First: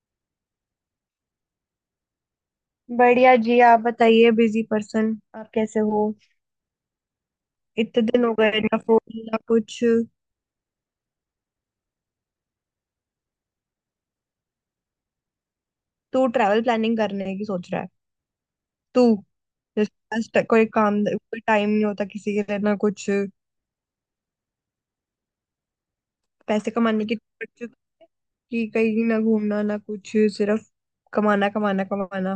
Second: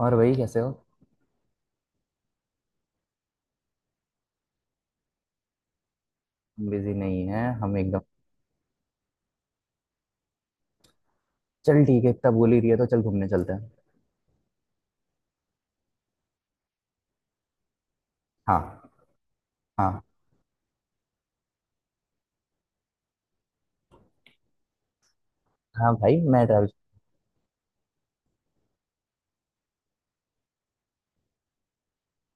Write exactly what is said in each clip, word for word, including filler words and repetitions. और वही कैसे हो। बढ़िया जी। आप बताइए बिजी पर्सन। आप कैसे हो? बिजी नहीं है हम एकदम। इतने दिन हो गए ना, फोन ना कुछ। चल ठीक है, इतना बोल ही रही है तो चल घूमने चलते हैं। तू ट्रैवल प्लानिंग करने की सोच रहा है? हाँ। तू, जिसके हाँ पास ट- कोई काम, कोई टाइम नहीं होता किसी के लिए ना कुछ। हाँ भाई मैं ट्रैवल। पैसे कमाने की सोच, कि कहीं ना घूमना ना कुछ, सिर्फ कमाना कमाना कमाना।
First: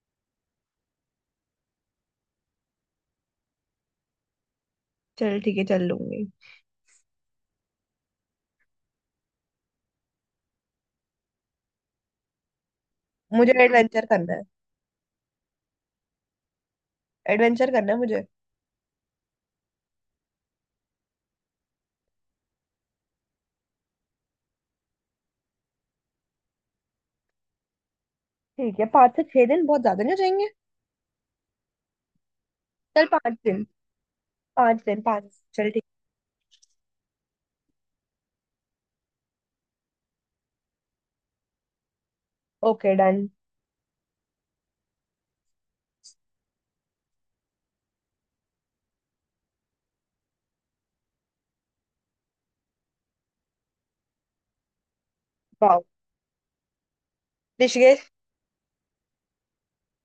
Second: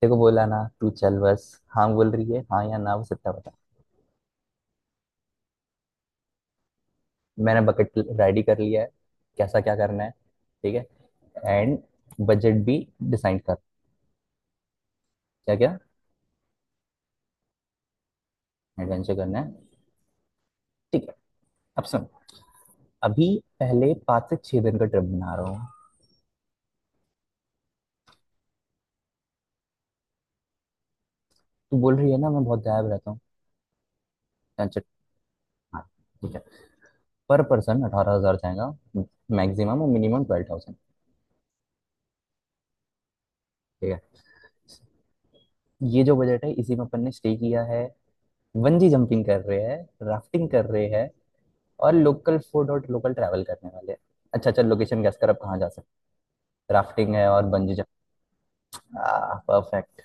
तेरे को बोला ना, तू चल बस। हाँ बोल रही है, हाँ या ना बस इतना बता। चल ठीक है, चल लूंगी। मैंने बकेट रेडी कर लिया है। कैसा क्या करना है, ठीक है। एंड बजट भी डिसाइड मुझे कर। एडवेंचर करना है। क्या क्या। एडवेंचर करना है मुझे। एडवेंचर करना है, ठीक है। अब सुन। अभी पहले पाँच से छह दिन का ट्रिप बना रहा हूँ। ठीक है, पाँच से छह दिन बहुत ज्यादा नहीं हो जाएंगे? तू बोल रही है ना, मैं बहुत गायब चल रहता हूँ। पाँच दिन। टेंशन। पाँच दिन पाँच। चल हाँ, ठीक। ठीक है। पर पर्सन अठारह हज़ार जाएगा मैक्सिमम और minimum twelve thousand. Okay done. ठीक है। ये जो बजट है इसी में अपन ने स्टे किया है। बंजी जंपिंग कर रहे हैं। राफ्टिंग कर रहे हैं। और लोकल फूड और लोकल ट्रैवल करने वाले हैं। अच्छा, चल लोकेशन गैस कर अब कहाँ जा वाह। सकते। राफ्टिंग है और बंजी जंप। ऋषिकेश। आ, परफेक्ट।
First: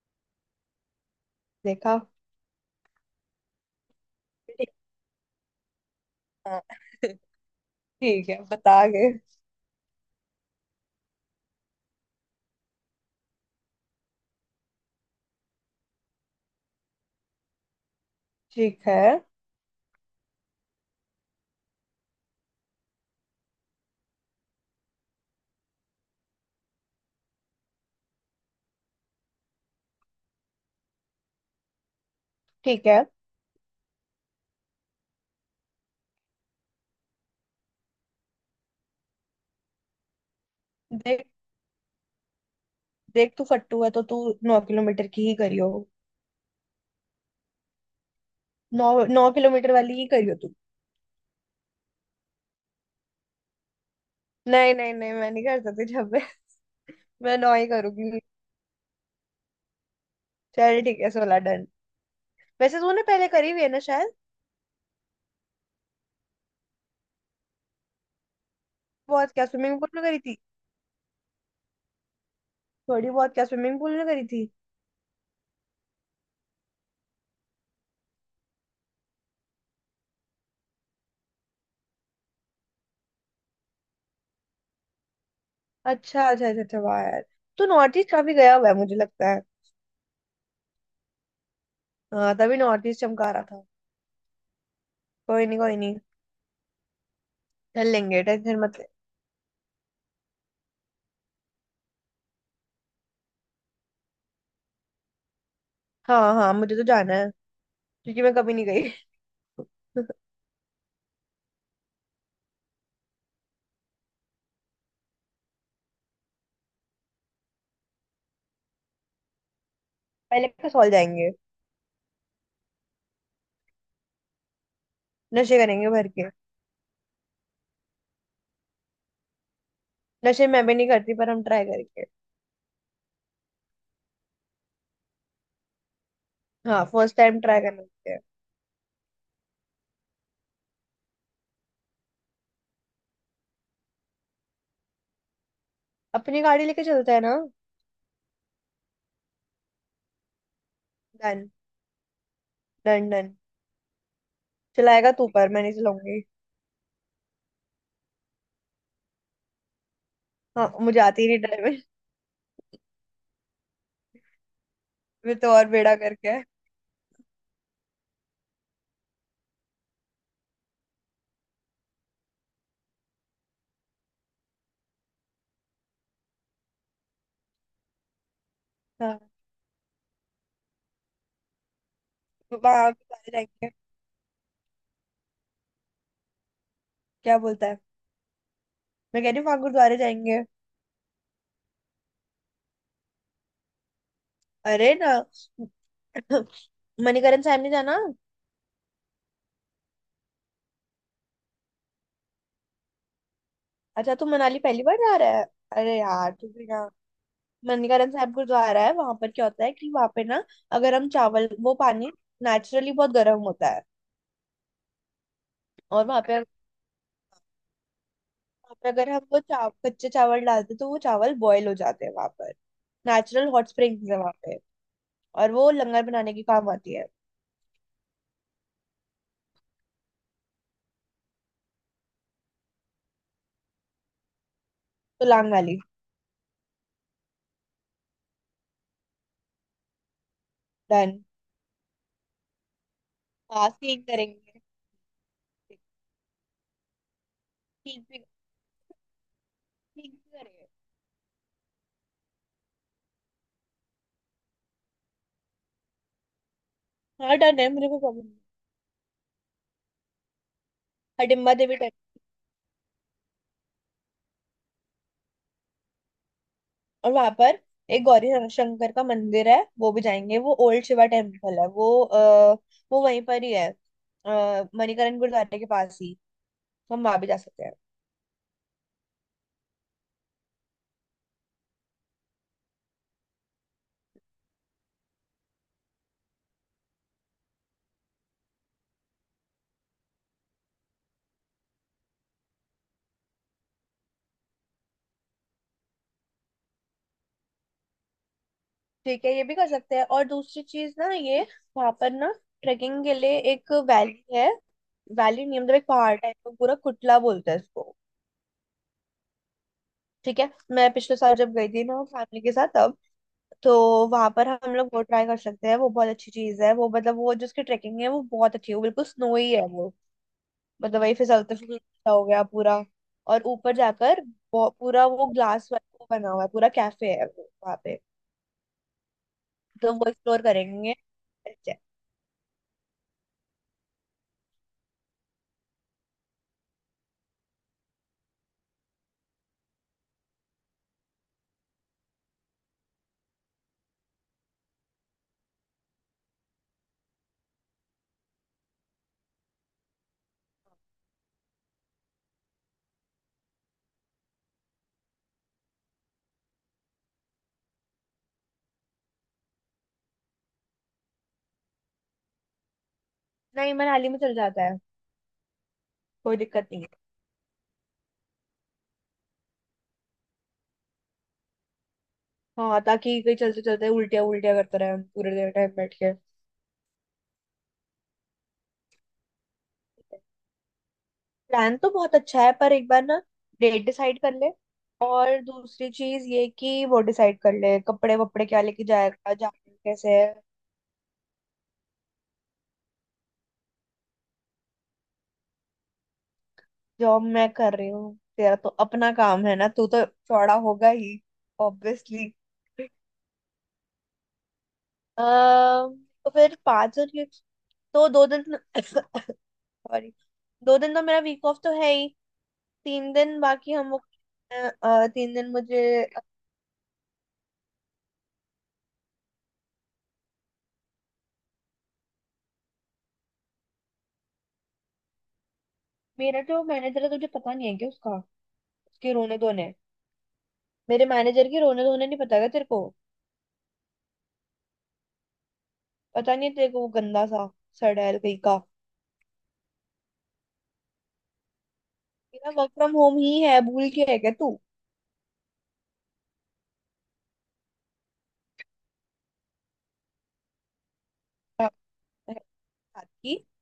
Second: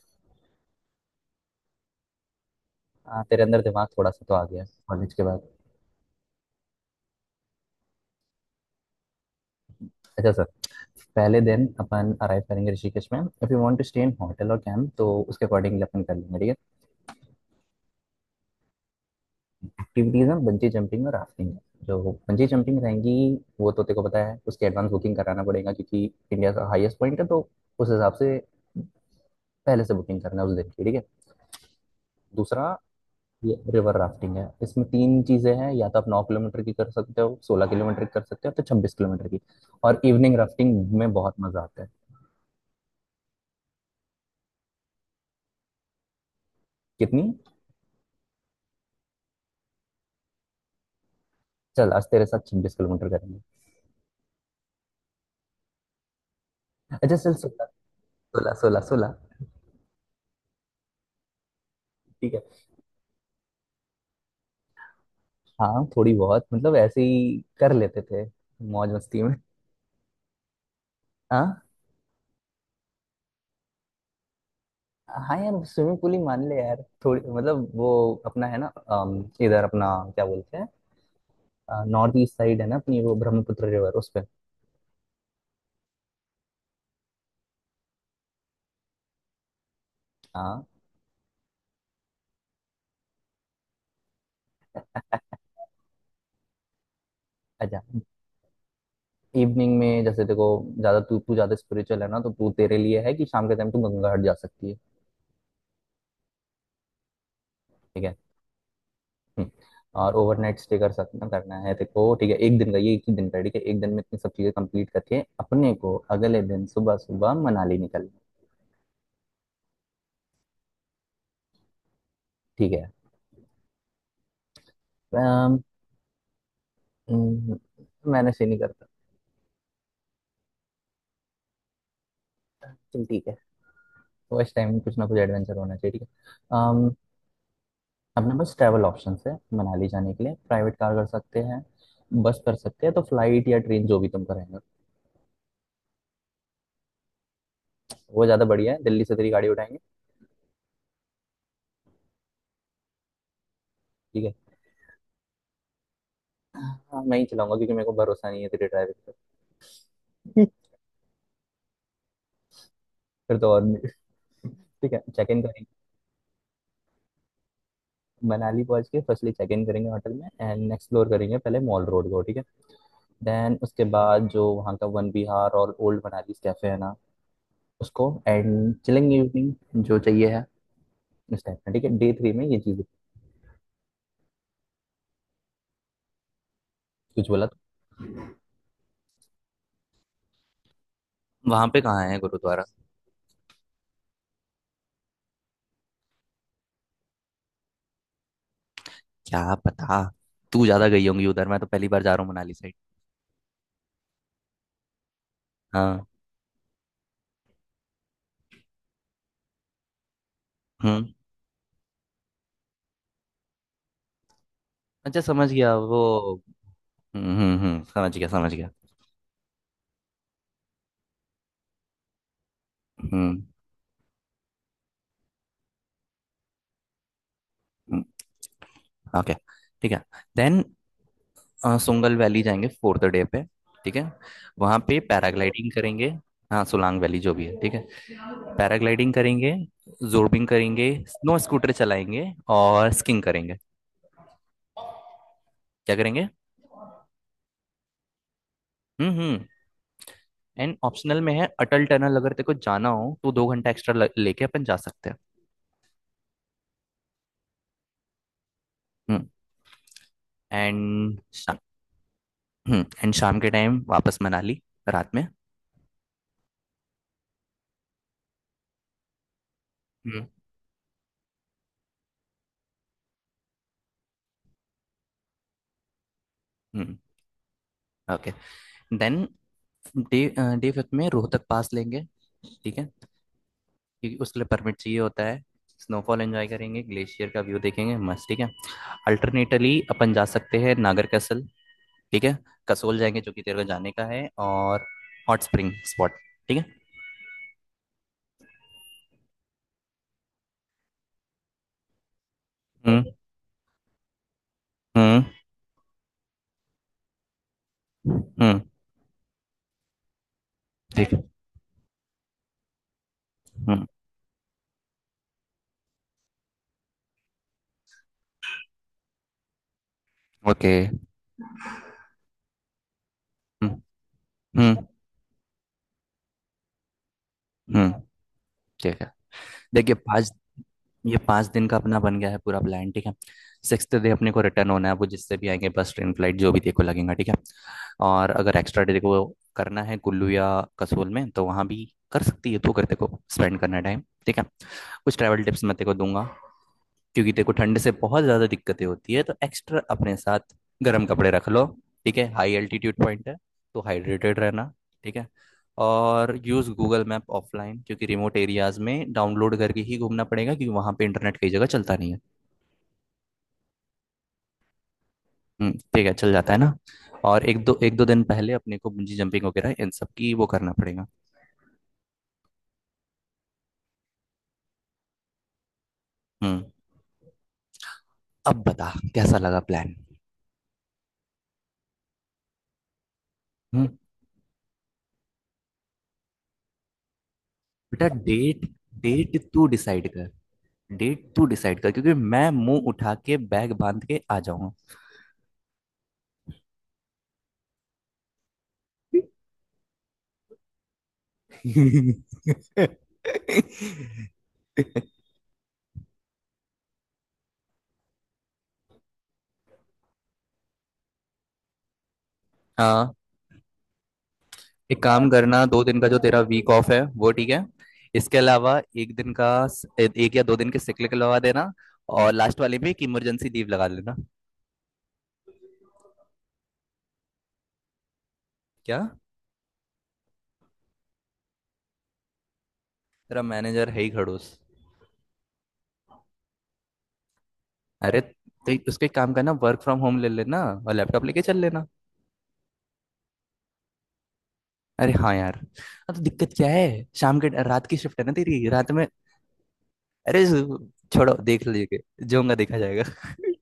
देखा। हाँ, तेरे अंदर दिमाग थोड़ा सा तो आ गया कॉलेज के बाद। हाँ, ठीक है, बता गए। अच्छा सर, पहले दिन अपन अराइव करेंगे ऋषिकेश में। If you want to stay in hotel और कैंप तो उसके अकॉर्डिंगली अपन कर लेंगे, ठीक है। ठीक है। एक्टिविटीज हैं बंजी जंपिंग और राफ्टिंग। जो बंजी जंपिंग रहेंगी, वो तो तेरे को पता है उसके एडवांस बुकिंग कराना पड़ेगा क्योंकि इंडिया का हाईएस्ट पॉइंट है, तो उस हिसाब से पहले से बुकिंग करना है उस दिन की, ठीक है। दूसरा, ठीक है। ये रिवर राफ्टिंग है। इसमें तीन चीज़ें हैं, या तो आप नौ किलोमीटर की कर सकते हो, सोलह किलोमीटर की कर सकते हो, तो छब्बीस किलोमीटर की। और इवनिंग राफ्टिंग में देख, बहुत मजा आता है। देख तू फट्टू है तो तू नौ किलोमीटर की ही करियो। कितनी। नौ। नौ किलोमीटर वाली ही करियो तू। चल आज तेरे साथ छब्बीस किलोमीटर करेंगे। नहीं नहीं नहीं, मैं नहीं कर सकती जब मैं। अच्छा चल मैं नौ सोलह। ही करूंगी। सोलह सोलह सोलह। चल ठीक है, सोलह डन। ठीक है। वैसे तूने पहले करी हुई है ना शायद? हाँ थोड़ी बहुत, मतलब ऐसे ही कर लेते थे मौज मस्ती बहुत में। क्या स्विमिंग पूल में करी थी? हाँ। थोड़ी बहुत क्या स्विमिंग पूल में करी थी? हाँ यार, स्विमिंग पूल ही मान ले यार। थोड़ी, मतलब वो अपना है ना, अम, इधर अपना क्या बोलते हैं, नॉर्थ ईस्ट साइड है ना अपनी वो, ब्रह्मपुत्र रिवर उस पे। अच्छा अच्छा अच्छा अच्छा, वाह यार। तू नॉर्थ ईस्ट काफी गया हुआ है मुझे लगता है। हाँ। हाँ तभी नॉर्थ ईस्ट चमका रहा था। कोई नहीं कोई नहीं। अच्छा। चल लेंगे, टेंशन मत ले। इवनिंग में जैसे देखो, ज्यादा तू तू ज्यादा स्पिरिचुअल है ना, तो तू, तेरे लिए है कि शाम के टाइम तू गंगा घाट जा सकती है। हाँ हाँ, मुझे तो जाना है, ठीक है। क्योंकि मैं कभी नहीं गई। हम्म। और ओवरनाइट स्टे कर सकना करना है देखो, ठीक है। एक दिन का ये, एक ही दिन का है, ठीक है। एक दिन में इतनी सब चीजें कंप्लीट करके अपने को अगले दिन सुबह सुबह मनाली निकलना। पहले कसौल जाएंगे। ठीक है। नशे अम, करेंगे भर के। हम्म, मैंने से नहीं करता। नशे मैं भी नहीं करती, पर हम ट्राई करके। चल ठीक है। तो इस टाइम में कुछ ना कुछ एडवेंचर होना चाहिए, ठीक है। हाँ, अम, फर्स्ट टाइम ट्राई करते हैं। अपने पास ट्रैवल ऑप्शंस है। मनाली जाने के लिए प्राइवेट कार कर सकते हैं, बस कर सकते हैं तो, फ्लाइट या ट्रेन जो भी तुम करेंगे। अपनी गाड़ी लेके चलते हैं ना। वो ज़्यादा बढ़िया है, दिल्ली से तेरी गाड़ी उठाएंगे। डन। Done done. ठीक है। चलाएगा तू, पर मैं नहीं चलाऊंगी। हाँ, मैं ही चलाऊंगा क्योंकि मेरे को भरोसा नहीं है तेरे ड्राइविंग पर। हाँ, मुझे आती ही नहीं ड्राइविंग। फिर तो और नहीं। ठीक है, चेक मैं इन तो करेंगे। और बेड़ा करके। मनाली पहुंच के फर्स्टली चेक इन करेंगे होटल में, एंड एक्सप्लोर करेंगे पहले मॉल रोड को, ठीक है। देन उसके बाद जो वहाँ का वन विहार और ओल्ड मनाली कैफे है ना, उसको। एंड चिलिंग हाँ, इवनिंग जो चाहिए है इस टाइप का, ठीक है। डे थ्री में ये चीज। वहां गुरुद्वारे जाएंगे। कुछ क्या बोला तो। बोलता है? मैं कह रही हूँ वहां गुरुद्वारे जाएंगे। वहां पे कहाँ है गुरुद्वारा। अरे ना। मणिकरण साहब नहीं जाना? क्या पता, तू ज्यादा गई होंगी उधर, मैं तो पहली बार जा रहा हूँ मनाली साइड। अच्छा तू मनाली पहली बार जा रहा है? अरे हाँ। यार तू भी ना। ननकानंद साहब गुरुद्वारा है वहां पर। क्या होता है कि वहां पे ना, अगर हम्म। हम चावल वो पानी, नेचुरली बहुत गर्म होता है। अच्छा, समझ गया वो। और वहां पे, हम्म हम्म हम्म, समझ गया समझ गया। वहाँ पे अगर हम वो चाव, कच्चे चावल डालते तो वो चावल बॉयल हो जाते हैं वहां पर। हम्म। नेचुरल हॉट स्प्रिंग्स है वहां पे, और वो लंगर बनाने के काम आती है। ओके, ठीक है। देन सुंगल वैली जाएंगे फोर्थ डे पे, ठीक है। वहाँ पे तो लांग पैराग्लाइडिंग वाली। करेंगे। हाँ सोलांग वैली जो भी है, ठीक है। पैराग्लाइडिंग करेंगे, जोर्बिंग करेंगे, डन। स्नो स्कूटर चलाएंगे और स्कीइंग करेंगे। हाँ सीख करेंगे। क्या करेंगे। ठीक भी। हम्म हम्म। ठीक भी करेंगे। एंड ऑप्शनल में है अटल टनल, अगर तेरे को जाना हो तो दो घंटा एक्स्ट्रा ल- लेके अपन जा सकते हाँ डन है, मेरे को प्रॉब्लम। हैं। एंड हडिम्बा शाम। देवी। एंड शाम के टाइम वापस मनाली, रात में। और वहां पर एक गौरी शंकर का मंदिर है, वो भी जाएंगे। वो ओल्ड शिवा टेम्पल है। वो आ, वो वहीं पर ही है, अ, मणिकरण गुरुद्वारे के पास ही। हम्म। तो हम वहां भी जा सकते हैं। Okay. Then day day fifth में रोहतक पास लेंगे, ठीक है। क्योंकि उसके लिए परमिट चाहिए होता है। स्नोफॉल एंजॉय करेंगे, ग्लेशियर का व्यू देखेंगे मस्त, ठीक है। अल्टरनेटली अपन जा सकते हैं नागर कैसल, ठीक है। कसोल जाएंगे जो कि तेरे को जाने का है, और हॉट स्प्रिंग स्पॉट, ठीक है। ठीक है, ये भी कर सकते हैं। और दूसरी चीज ना ये, वहां पर ना हम्म ट्रेकिंग के लिए एक वैली है। हम्म वैली नहीं मतलब एक पहाड़ टाइप का पूरा, कुटला बोलते हैं इसको। हम्म। ठीक है। मैं ठीक पिछले है। साल जब गई थी ना फैमिली के साथ, तब तो हम्म। वहां पर हम लोग वो ट्राई कर सकते हैं। वो बहुत अच्छी चीज है वो। मतलब वो जो उसकी ट्रेकिंग है वो बहुत अच्छी है। वो बिल्कुल स्नोई है वो। ओके। मतलब वही फिसलते सा हो गया पूरा। और ऊपर हम्म जाकर वो- हम्म पूरा वो ग्लास वो बना हुआ है। पूरा कैफे है वो वहाँ हम्म, पे। ठीक है। तो देखिए वो पाँच। एक्सप्लोर करेंगे। ये पाँच दिन अच्छा। का अपना बन गया है पूरा प्लान, ठीक है। सिक्स्थ डे अपने को रिटर्न होना है, वो जिससे भी आएंगे बस ट्रेन फ्लाइट जो भी देखो लगेगा, ठीक है। और अगर एक्स्ट्रा डे को करना है कुल्लू या कसोल में तो वहाँ भी कर सकती है, तो कर देखो, स्पेंड करना है टाइम, ठीक है। कुछ ट्रैवल टिप्स मैं तेरे को दूंगा क्योंकि तेरे को ठंड से बहुत ज़्यादा दिक्कतें होती है, तो एक्स्ट्रा अपने साथ गर्म कपड़े रख लो, ठीक है। हाई एल्टीट्यूड पॉइंट है, तो हाइड्रेटेड रहना, ठीक है। और यूज़ गूगल मैप ऑफलाइन, क्योंकि रिमोट एरियाज में डाउनलोड करके ही घूमना पड़ेगा क्योंकि वहाँ पे इंटरनेट कई जगह चलता नहीं है। नहीं मनाली में चल जाता है, हम्म, ठीक है, चल कोई जाता है दिक्कत ना। नहीं है। और एक दो एक दो दिन पहले अपने को बंजी जंपिंग वगैरह इन सब की वो करना पड़ेगा। हाँ, ताकि कहीं चलते चलते उल्टिया उल्टिया करते रहे हम पूरे देर टाइम बैठ के। हम्म। अब बता कैसा लगा प्लान। प्लान तो बहुत अच्छा है, पर एक बार ना डेट हम्म। डिसाइड कर ले। और दूसरी चीज ये कि वो डिसाइड कर ले बेटा कपड़े वपड़े डेट, क्या लेके जाएगा, डेट जाना तू डिसाइड कैसे कर है। डेट तू डिसाइड कर, क्योंकि मैं मुंह उठा के बैग बांध के आ जाऊंगा। जॉब मैं कर रही हूँ, तेरा तो अपना काम है ना, तू तो चौड़ा होगा ही। ऑब्वियसली। तो फिर पाँच और ये- तो दो दिन सॉरी, दो दिन तो मेरा वीक ऑफ तो है ही। तीन हाँ। दिन बाकी हम लोग, अ, एक अ, काम तीन दिन करना, मुझे। दो दिन का जो तेरा वीक ऑफ है वो, ठीक है। इसके अलावा एक दिन का, एक या दो दिन के सिक लगा देना, और लास्ट वाले में एक इमरजेंसी लीव लगा लेना। मेरा जो मैनेजर है तुझे पता नहीं है क्या उसका, क्या। उसके रोने धोने? मेरे मैनेजर के रोने धोने नहीं पता क्या तेरे को? तेरा मैनेजर है ही खड़ूस। पता नहीं है तेरे को, वो गंदा सा, सड़ैल अरे कहीं का। तो उसको एक काम करना, वर्क फ्रॉम होम ले लेना और लैपटॉप लेके चल लेना। मेरा वर्क फ्रॉम होम ही है, भूल के है क्या तू? अरे हाँ यार, हाँ, तो दिक्कत क्या है। शाम के, रात की शिफ्ट है ना तेरी, रात में। अरे छोड़ो अ, देख लीजिए, है जो होगा देखा जाएगा। बात की।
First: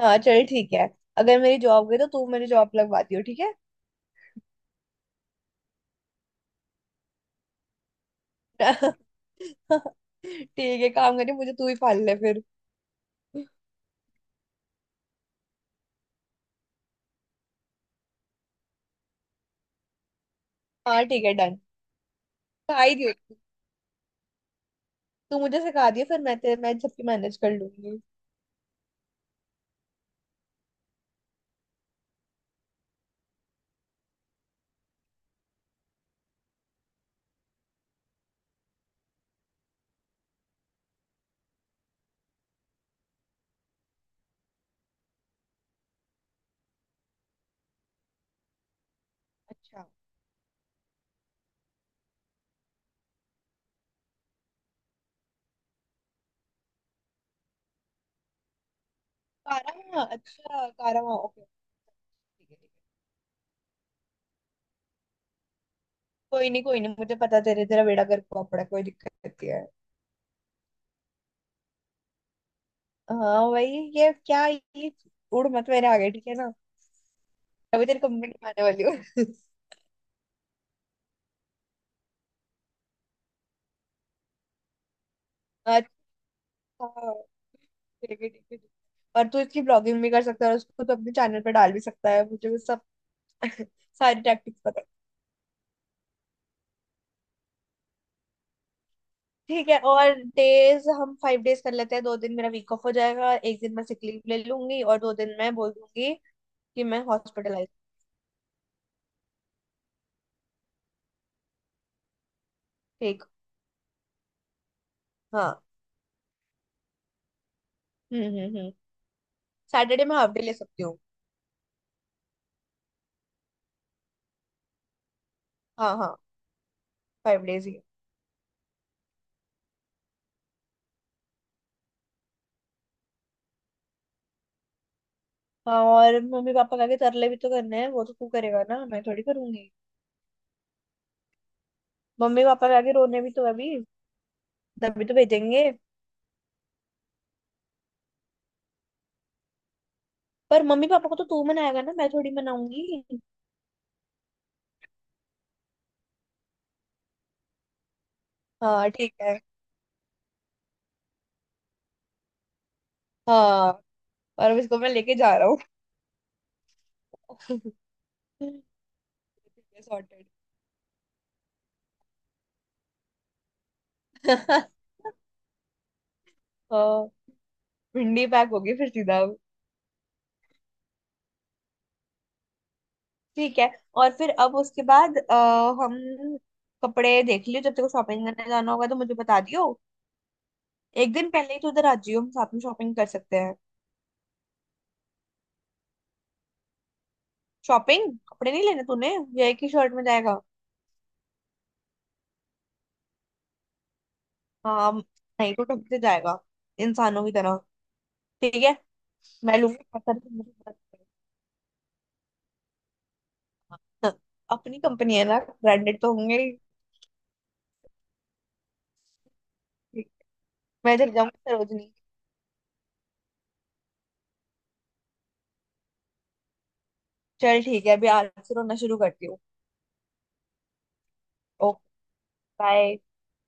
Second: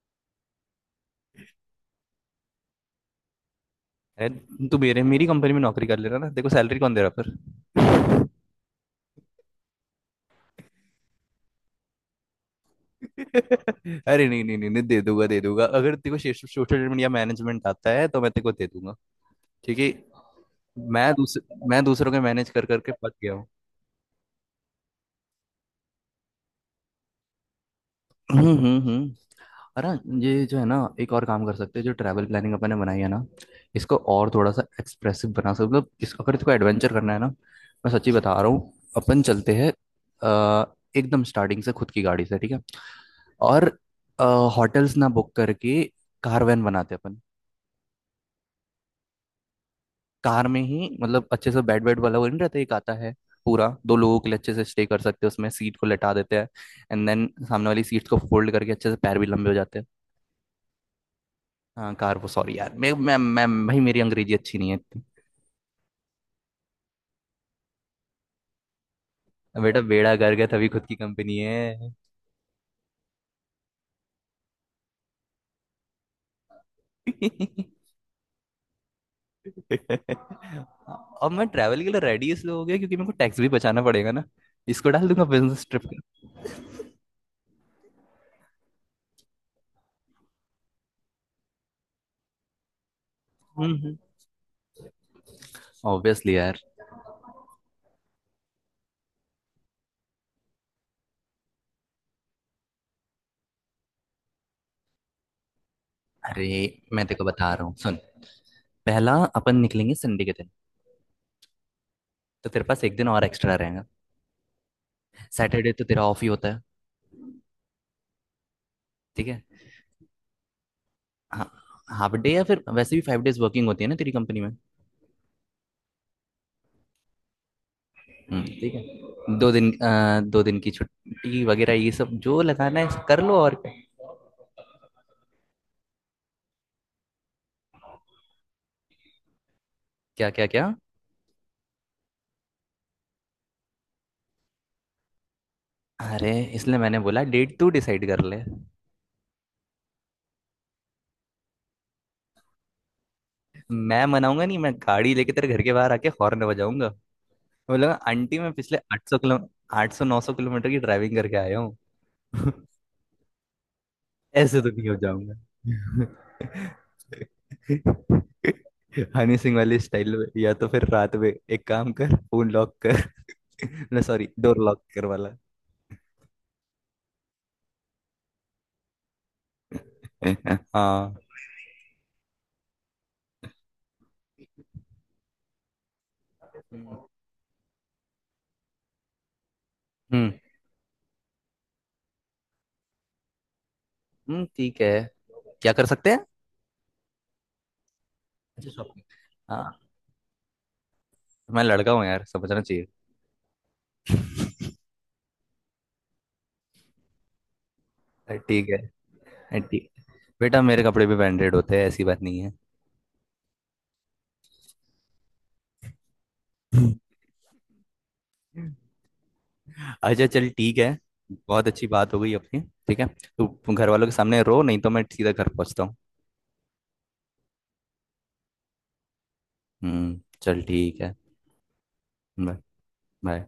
हाँ चल ठीक है। अगर मेरी जॉब गई तो तू मेरी जॉब लगवा दियो, ठीक है। अरे तू मेरे मेरी कंपनी में नौकरी कर लेना ना, देखो सैलरी कौन दे रहा है, पर। ठीक है, काम करिए, मुझे तू ही पाल ले फिर। अरे नहीं नहीं नहीं नहीं, दे दूंगा दे दूंगा। अगर तेरे को सोशल मीडिया मैनेजमेंट आता है तो मैं तेरे को दे दूंगा, क्योंकि हाँ मैं ठीक है दूसर, डन। मैं दूसरों के मैनेज कर सिखा करके ही पक दियो गया तू। हूँ। तू मुझे सिखा दियो, फिर मैं तेरे मैं सबकी मैनेज कर लूंगी। हम्म हम्म हम्म। अरे, ये जो है ना, एक और काम कर सकते हैं। जो ट्रैवल प्लानिंग अपन ने बनाई है ना, इसको और थोड़ा सा एक्सप्रेसिव बना सकते हैं। मतलब इस, अगर इसको एडवेंचर करना है ना, मैं सच्ची बता रहा हूँ, अपन चलते हैं अ, एकदम स्टार्टिंग से खुद की गाड़ी से, ठीक है। और होटल्स ना बुक करके कारवैन बनाते हैं अपन। अच्छा कार में ही, मतलब अच्छे से, बेड बेड वाला वो नहीं रहता, एक आता है पूरा दो लोगों के लिए, अच्छे से स्टे कर सकते हैं उसमें। सीट को लटा देते हैं एंड देन सामने वाली सीट्स को फोल्ड करके अच्छे से पैर भी लंबे हो जाते हैं। कारा, अच्छा कारा, ओके। हाँ कार वो, ठीक है। सॉरी ठीक है। यार, मैं मैं मैं भाई मेरी अंग्रेजी अच्छी नहीं है इतनी। कोई नहीं कोई नहीं, मुझे पता, तेरे, तेरा बेड़ा गर्क हुआ पड़ा है, कोई दिक्कत नहीं है। बेटा बेड़ा गर्क है तभी खुद की कंपनी है। हाँ भाई। ये क्या ये, उड़ मत मेरे आगे ठीक है ना। अभी तेरी कंप्लेंट आने वाली हो। अब मैं ट्रैवल के लिए रेडी इसलिए हो गया, क्योंकि मेरे को टैक्स भी बचाना पड़ेगा ना, इसको डाल दूंगा बिजनेस ट्रिप हाँ। का। हाँ। ठीक है ठीक है ठीक है। और तू इसकी ब्लॉगिंग भी कर सकता है, और उसको तो अपने चैनल पे डाल भी सकता है, मुझे वो सब हम्म। सारी टैक्टिक्स पता है। ऑब्वियसली यार। ठीक है, और डेज हम फाइव डेज कर लेते हैं। दो दिन मेरा वीक ऑफ हो जाएगा, एक दिन मैं सिक लीव ले लूंगी, और दो दिन मैं बोल दूंगी अरे कि मैं मैं तेको बता रहा हॉस्पिटलाइज। हूँ, सुन। पहला, अपन निकलेंगे संडे के दिन, तो तेरे पास एक दिन ठीक। और एक्स्ट्रा रहेगा। हाँ। सैटरडे तो तेरा ऑफ ही होता है। हम्म हम्म हम्म। ठीक है। सैटरडे मैं हाफ डे ले सकती हूँ। हाँ, हाफ डे या फिर वैसे भी फ़ाइव डेज़ वर्किंग होती है ना तेरी कंपनी में। हाँ हाँ, फाइव डेज ही। हम्म, ठीक है, दो दिन, अ, दो दिन की छुट्टी वगैरह ये सब जो लगाना है कर लो और। हाँ, और मम्मी पापा का आगे तरले भी तो करने हैं, वो तो तू करेगा ना, मैं थोड़ी करूंगी? क्या क्या क्या। मम्मी पापा के आगे रोने भी तो अभी, तभी तो भेजेंगे। अरे इसलिए मैंने बोला डेट तू डिसाइड कर ले। पर मम्मी पापा को तो तू मनाएगा ना, मैं थोड़ी मनाऊंगी? मैं मनाऊंगा नहीं, मैं गाड़ी लेके तेरे घर के बाहर आके हॉर्न बजाऊंगा। बोलेगा, आंटी मैं पिछले हाँ आठ ठीक सौ है। किलो आठ सौ नौ सौ किलोमीटर की ड्राइविंग करके आया हूँ। हाँ, और अब ऐसे तो इसको नहीं मैं हो लेके जाऊंगा। जा रहा हूँ। हनी सिंह वाली स्टाइल में, सॉर्टेड। या तो फिर रात में एक काम कर, फोन लॉक कर। ना सॉरी, डोर लॉक कर वाला। हाँ। भिंडी पैक होगी फिर सीधा अब। हाँ। ठीक है। और फिर अब उसके बाद अ, हम कपड़े देख लियो, जब तेरे को शॉपिंग करने जाना होगा तो मुझे बता दियो। हम्म। एक दिन पहले ही तो उधर आ जियो, हम साथ में शॉपिंग कर सकते हैं। हम्म, ठीक है। क्या कर सकते हैं। शॉपिंग, कपड़े नहीं अच्छा लेने शॉपिंग। तूने? या एक ही हाँ, शर्ट में जाएगा? मैं लड़का हूँ यार, समझना चाहिए। हाँ, नहीं तो ढंग से जाएगा, इंसानों की तरह। अ, ठीक ठीक है। है, मैं अ, लूंगी ठीक। बहुत बेटा मेरे कपड़े भी सारे। ब्रांडेड होते हैं, ऐसी बात नहीं हाँ, अपनी कंपनी है ना, ब्रांडेड तो होंगे है। ही। अच्छा चल ठीक मैं है। इधर जाऊंगी बहुत अच्छी सरोजनी। बात हो गई अपनी, ठीक है। तू घर वालों के सामने रो, नहीं तो मैं सीधा घर पहुंचता हूँ। चल ठीक है, अभी आज से रोना शुरू करती हूँ। हम्म चल ठीक है। ओके। बाय। बाय। बाय।